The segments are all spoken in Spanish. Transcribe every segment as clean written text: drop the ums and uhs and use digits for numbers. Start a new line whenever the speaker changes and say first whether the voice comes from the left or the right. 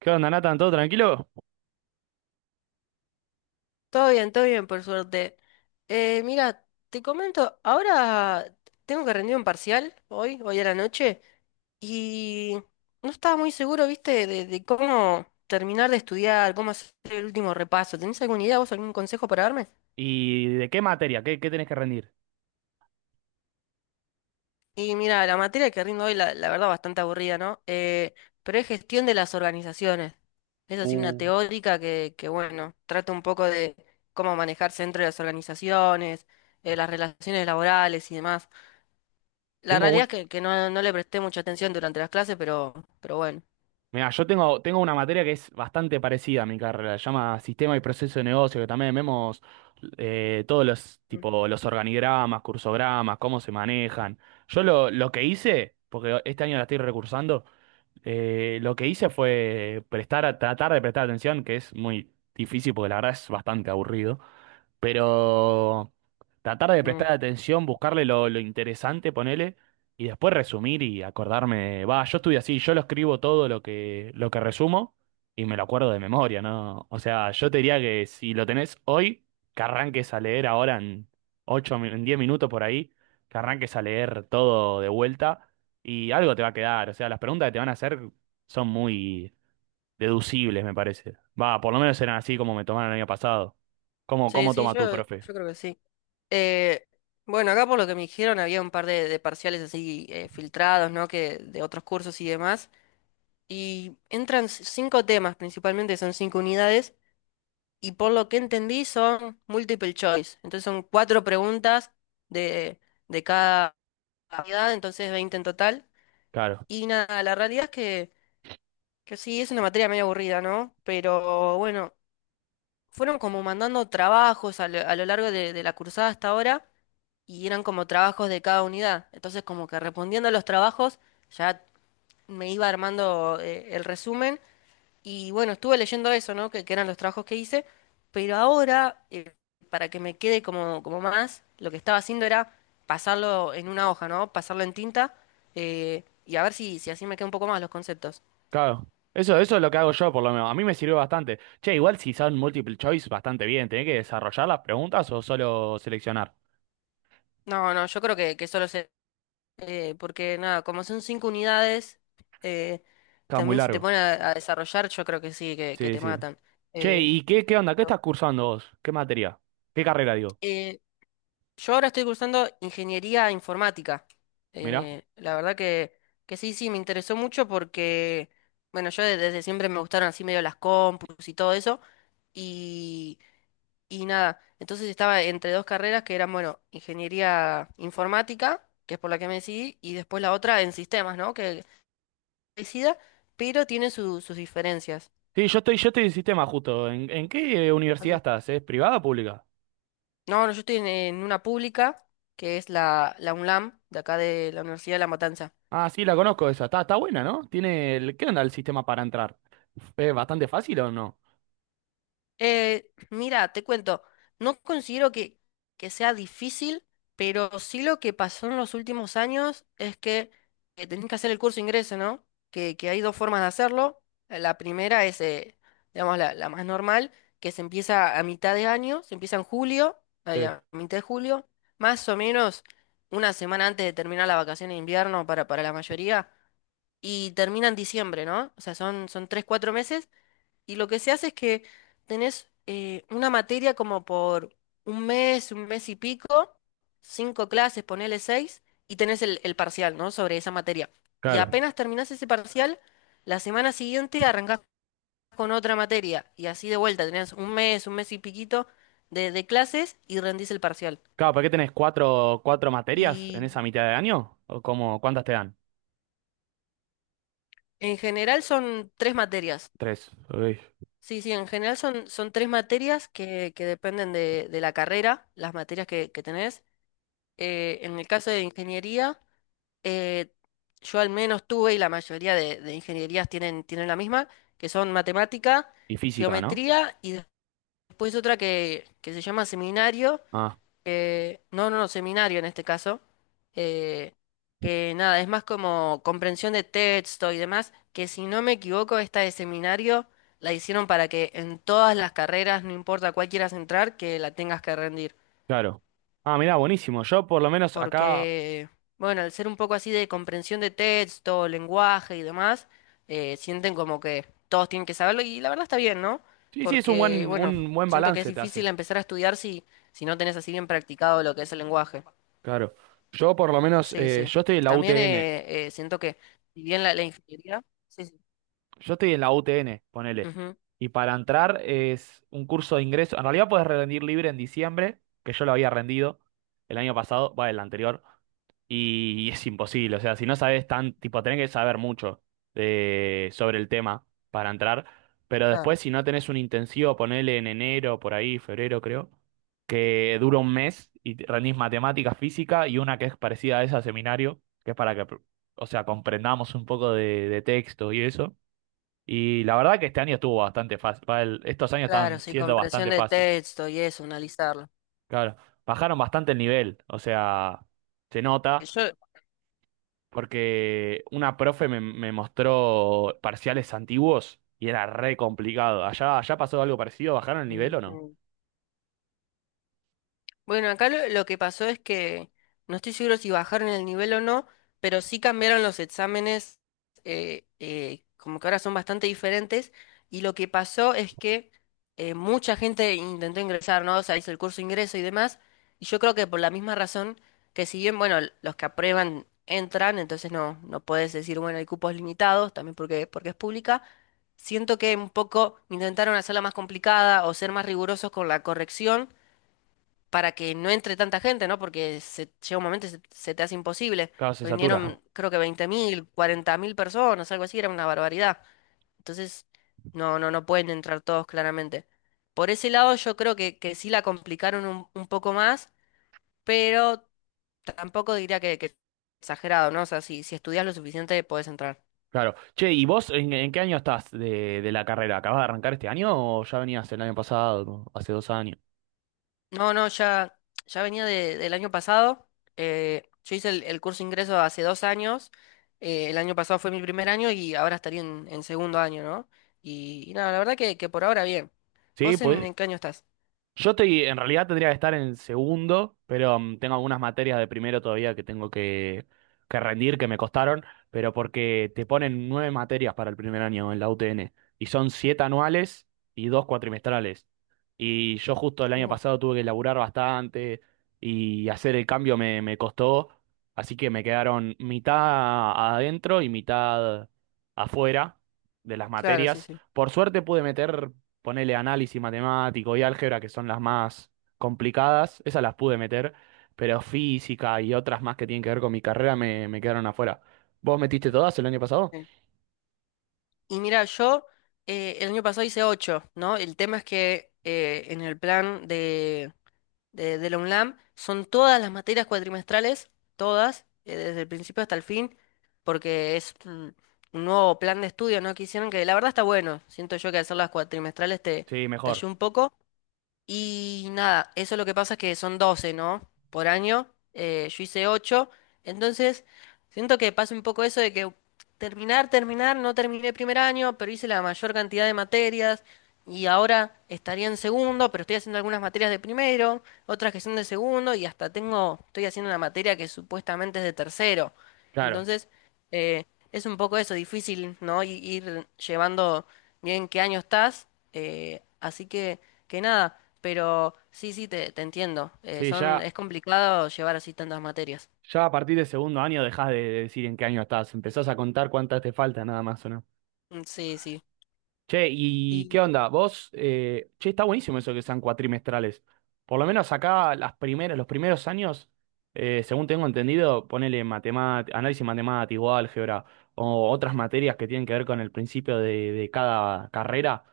right: ¿Qué onda, Nathan? ¿Todo tranquilo?
left: Todo bien, por suerte. Mira, te comento, ahora tengo que rendir un parcial hoy, hoy a la noche, y no estaba muy seguro, viste, de cómo terminar de estudiar, cómo hacer el último repaso. ¿Tenés alguna idea, vos, algún consejo para darme?
right: ¿Y de qué materia? ¿Qué tenés que rendir?
left: Y mira, la materia que rindo hoy, la verdad, bastante aburrida, ¿no? Pero es gestión de las organizaciones. Es así una
right: Uh,
left: teórica que, bueno, trata un poco de cómo manejarse dentro de las organizaciones, las relaciones laborales y demás. La
right: tengo
left: realidad
right: un...
left: es que no, no le presté mucha atención durante las clases, pero bueno.
right: Mira, yo tengo una materia que es bastante parecida a mi carrera. Se llama Sistema y Proceso de Negocio, que también vemos todos los,
left: Mm,
right: tipo, los organigramas, cursogramas, cómo se manejan. Yo lo que hice, porque este año la estoy recursando, lo que hice fue tratar de prestar atención, que es muy difícil porque la verdad es bastante aburrido. Pero tratar de
left: mm.
right: prestar atención, buscarle lo interesante, ponele, y después resumir y acordarme. Va, yo estuve así, yo lo escribo todo lo que resumo y me lo acuerdo de memoria, ¿no? O sea, yo te diría que si lo tenés hoy, que arranques a leer ahora en en 10 minutos por ahí, que arranques a leer todo de vuelta y algo te va a quedar. O sea, las preguntas que te van a hacer son muy deducibles, me parece. Va, por lo menos eran así como me tomaron el año pasado. ¿Cómo,
left: Sí,
right: cómo
left: sí,
right: toma tu
left: yo
right: profe?
left: creo que sí. Eh, bueno, acá por lo que me dijeron había un par de parciales así filtrados, ¿no? Que de otros cursos y demás. Y entran cinco temas principalmente, son cinco unidades. Y por lo que entendí son multiple choice. Entonces son cuatro preguntas de, de cada unidad, entonces 20 en total.
right: Claro,
left: Y nada, la realidad es que sí, es una materia medio aburrida, ¿no? Pero bueno. Fueron como mandando trabajos a lo largo de la cursada hasta ahora y eran como trabajos de cada unidad. Entonces como que respondiendo a los trabajos ya me iba armando el resumen y bueno, estuve leyendo eso, ¿no? Que eran los trabajos que hice, pero ahora para que me quede como más, lo que estaba haciendo era pasarlo en una hoja, ¿no? Pasarlo en tinta y a ver si así me queda un poco más los conceptos.
right: claro. Eso es lo que hago yo, por lo menos. A mí me sirvió bastante. Che, igual si son multiple choice, bastante bien. ¿Tenés que desarrollar las preguntas o solo seleccionar?
left: No, no, yo creo que solo, porque nada, como son cinco unidades, eh,
right: Está muy
left: también si te
right: largo.
left: ponen a desarrollar, yo creo que sí, que
right: Sí,
left: te
right: sí.
left: matan.
right: Che,
left: Eh,
right: ¿y qué onda? ¿Qué estás
left: pero,
right: cursando vos? ¿Qué materia? ¿Qué carrera, digo?
left: eh, yo ahora estoy cursando ingeniería informática.
right: Mirá.
left: La verdad que sí, sí, me interesó mucho porque, bueno, yo desde siempre me gustaron así medio las compus y todo eso. Y, y nada, entonces estaba entre dos carreras que eran, bueno, ingeniería informática, que es por la que me decidí, y después la otra en sistemas, ¿no? Que parecida, pero tiene sus diferencias.
right: Sí, yo estoy en sistema justo. ¿En qué universidad
left: Así-
right: estás? ¿Es privada o pública?
left: No, no, yo estoy en una pública, que es la UNLAM, de acá de la Universidad de La Matanza.
right: Ah, sí, la conozco esa. Está, está buena, ¿no? Tiene el... ¿Qué onda el sistema para entrar? ¿Es bastante fácil o no?
left: Mira, te cuento, no considero que sea difícil, pero sí lo que pasó en los últimos años es que, tenés que hacer el curso de ingreso, ¿no? Que hay dos formas de hacerlo. La primera es, digamos, la más normal, que se empieza a mitad de año, se empieza en julio,
right: Sí,
left: ahí a mitad de julio, más o menos una semana antes de terminar la vacación de invierno para la mayoría, y termina en diciembre, ¿no? O sea, son 3, 4 meses y lo que se hace es que tenés, una materia como por un mes y pico, cinco clases, ponele seis, y tenés el parcial, ¿no? Sobre esa materia. Y
right: claro.
left: apenas terminás ese parcial, la semana siguiente arrancás con otra materia. Y así de vuelta, tenés un mes y piquito de clases y rendís el parcial.
right: Claro, ¿para qué tenés cuatro materias en esa
left: Y
right: mitad de año? ¿O cómo, cuántas te dan?
left: en general son tres materias.
right: Tres. Uy.
left: Sí, sí, en general son tres materias que dependen de la carrera, las materias que tenés. En el caso de ingeniería, eh, yo al menos tuve, y la mayoría de ingenierías tienen la misma, que son matemática,
right: Y física, ¿no?
left: geometría y después otra que se llama seminario,
right: Ah,
left: que, no, no, no, seminario en este caso, eh, que nada, es más como comprensión de texto y demás, que si no me equivoco, esta de seminario la hicieron para que en todas las carreras, no importa cuál quieras entrar, que la tengas que rendir.
right: claro. Ah, mirá, buenísimo. Yo por lo menos acá...
left: Porque, bueno, al ser un poco así de comprensión de texto, lenguaje y demás, sienten como que todos tienen que saberlo y la verdad está bien, ¿no?
right: Sí, sí, es
left: Porque, bueno,
right: un buen
left: siento que es
right: balance te
left: difícil
right: hace.
left: empezar a estudiar si no tenés así bien practicado lo que es el lenguaje.
right: Claro. Yo por lo menos,
left: Sí, sí.
right: yo estoy en la
left: También,
right: UTN.
left: siento que, si bien la ingeniería... Sí, sí.
right: Yo estoy en la UTN, ponele.
left: Ujú.
right: Y para entrar es un curso de ingreso. En realidad puedes rendir libre en diciembre, que yo lo había rendido el año pasado, va, el anterior. Y es imposible, o sea, si no sabes tan, tipo, tenés que saber mucho de, sobre el tema para entrar, pero después
left: Claro,
right: si no tenés un intensivo, ponele en enero, por ahí, febrero creo, que dura un mes y rendís matemática, física y una que es parecida a esa seminario, que es para que, o sea, comprendamos un poco de texto y eso, y la verdad que este año estuvo bastante fácil. Estos años
left: claro,
right: están
left: sí,
right: siendo
left: comprensión
right: bastante
left: de
right: fácil.
left: texto y eso, analizarlo.
right: Claro, bajaron bastante el nivel. O sea, se
left: Que
right: nota
left: yo,
right: porque una profe me mostró parciales antiguos y era re complicado. ¿Allá pasó algo parecido? ¿Bajaron el nivel o no?
left: ujú. Bueno, acá lo que pasó es que no estoy seguro si bajaron el nivel o no, pero sí cambiaron los exámenes. Como que ahora son bastante diferentes, y lo que pasó es que, mucha gente intentó ingresar, ¿no? O sea, hizo el curso de ingreso y demás, y yo creo que por la misma razón que, si bien, bueno, los que aprueban entran, entonces no, no puedes decir, bueno, hay cupos limitados, también porque es pública, siento que un poco intentaron hacerla más complicada o ser más rigurosos con la corrección para que no entre tanta gente, ¿no? Porque llega un momento y se te hace imposible.
right: Claro, se satura.
left: Vinieron, creo que 20.000, 40.000 personas, algo así, era una barbaridad. Entonces, no, no, no pueden entrar todos claramente. Por ese lado, yo creo que sí la complicaron un poco más, pero tampoco diría que exagerado, ¿no? O sea, si estudias lo suficiente, podés entrar.
right: Claro. Che, ¿y vos en qué año estás de la carrera? ¿Acabas de arrancar este año o ya venías el año pasado, hace dos años?
left: No, no, ya, ya venía del año pasado. Yo hice el curso de ingreso hace 2 años. El año pasado fue mi primer año y ahora estaría en segundo año, ¿no? Y nada, la verdad que por ahora bien.
right: Sí,
left: ¿Vos en,
right: pues
left: en qué año estás?
right: yo estoy, en realidad tendría que estar en segundo, pero mm, tengo algunas materias de primero todavía que tengo que rendir, que me costaron, pero porque te ponen nueve materias para el primer año en la UTN, y son siete anuales y dos cuatrimestrales. Y yo justo el año
left: Ujú.
right: pasado tuve que laburar bastante y hacer el cambio me costó, así que me quedaron mitad adentro y mitad afuera de las
left: Claro, sí,
right: materias.
left: sí.
right: Por suerte pude meter ponele análisis matemático y álgebra, que son las más complicadas, esas las pude meter, pero física y otras más que tienen que ver con mi carrera me quedaron afuera. ¿Vos metiste todas el año pasado?
left: Sí. Y mira, yo, el año pasado hice ocho, ¿no? El tema es que, en el plan de la UNLAM son todas las materias cuatrimestrales, todas, desde el principio hasta el fin, porque es un nuevo plan de estudio, ¿no? Que hicieron que la verdad está bueno. Siento yo que hacer las cuatrimestrales
right: Sí,
left: te
right: mejor,
left: ayuda un poco, y nada, eso lo que pasa es que son 12, ¿no? Por año. Yo hice ocho. Entonces, siento que pasa un poco eso de que, no terminé primer año, pero hice la mayor cantidad de materias. Y ahora estaría en segundo, pero estoy haciendo algunas materias de primero, otras que son de segundo, y hasta estoy haciendo una materia que supuestamente es de tercero.
right: claro.
left: Entonces, eh, es un poco eso, difícil, ¿no? Ir llevando bien qué año estás. Así que nada. Pero sí, sí, te entiendo.
right: Sí, ya,
left: Es complicado llevar así tantas materias.
right: ya a partir del segundo año dejás de decir en qué año estás, empezás a contar cuántas te faltan nada más, ¿o no?
left: Mm, sí, sí.
right: Che, ¿y
left: Y,
right: qué onda? Vos, che, está buenísimo eso que sean cuatrimestrales. Por lo menos acá las primeras, los primeros años, según tengo entendido, ponele matemática, análisis matemático, álgebra o otras materias que tienen que ver con el principio de cada carrera,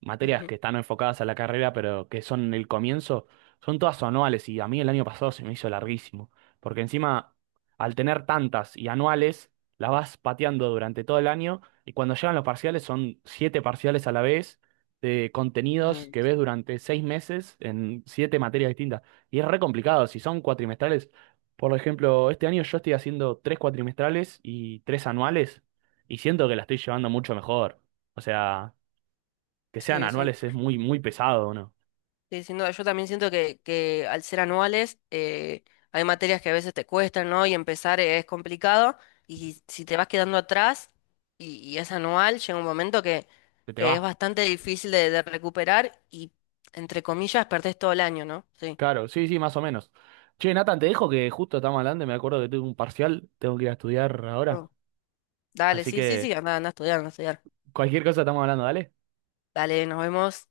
right: materias
left: ujú,
right: que están enfocadas a la carrera pero que son el comienzo, son todas anuales y a mí el año pasado se me hizo larguísimo, porque encima al tener tantas y anuales, las vas pateando durante todo el año y cuando llegan los parciales, son siete parciales a la vez de contenidos
left: mm,
right: que ves durante seis meses en siete materias distintas. Y es re complicado, si son cuatrimestrales. Por ejemplo, este año yo estoy haciendo tres cuatrimestrales y tres anuales, y siento que la estoy llevando mucho mejor. O sea, que sean
left: sí, sí.
right: anuales es muy, muy pesado, ¿no?
left: Sí, sin duda. Yo también siento que al ser anuales, hay materias que a veces te cuestan, ¿no? Y empezar es complicado. Y si te vas quedando atrás y es anual, llega un momento que,
right: Se te
left: que es
right: va.
left: bastante difícil de recuperar y, entre comillas, perdés todo el año, ¿no? Sí.
right: Claro, sí, sí, más o menos. Che, Nathan, te dejo que justo estamos hablando y me acuerdo que tengo un parcial, tengo que ir a estudiar ahora.
left: Oh. Dale,
right: Así
left: sí, sí,
right: que
left: sí, anda, anda a estudiar, anda a estudiar.
right: cualquier cosa estamos hablando, dale.
left: Dale, nos vemos.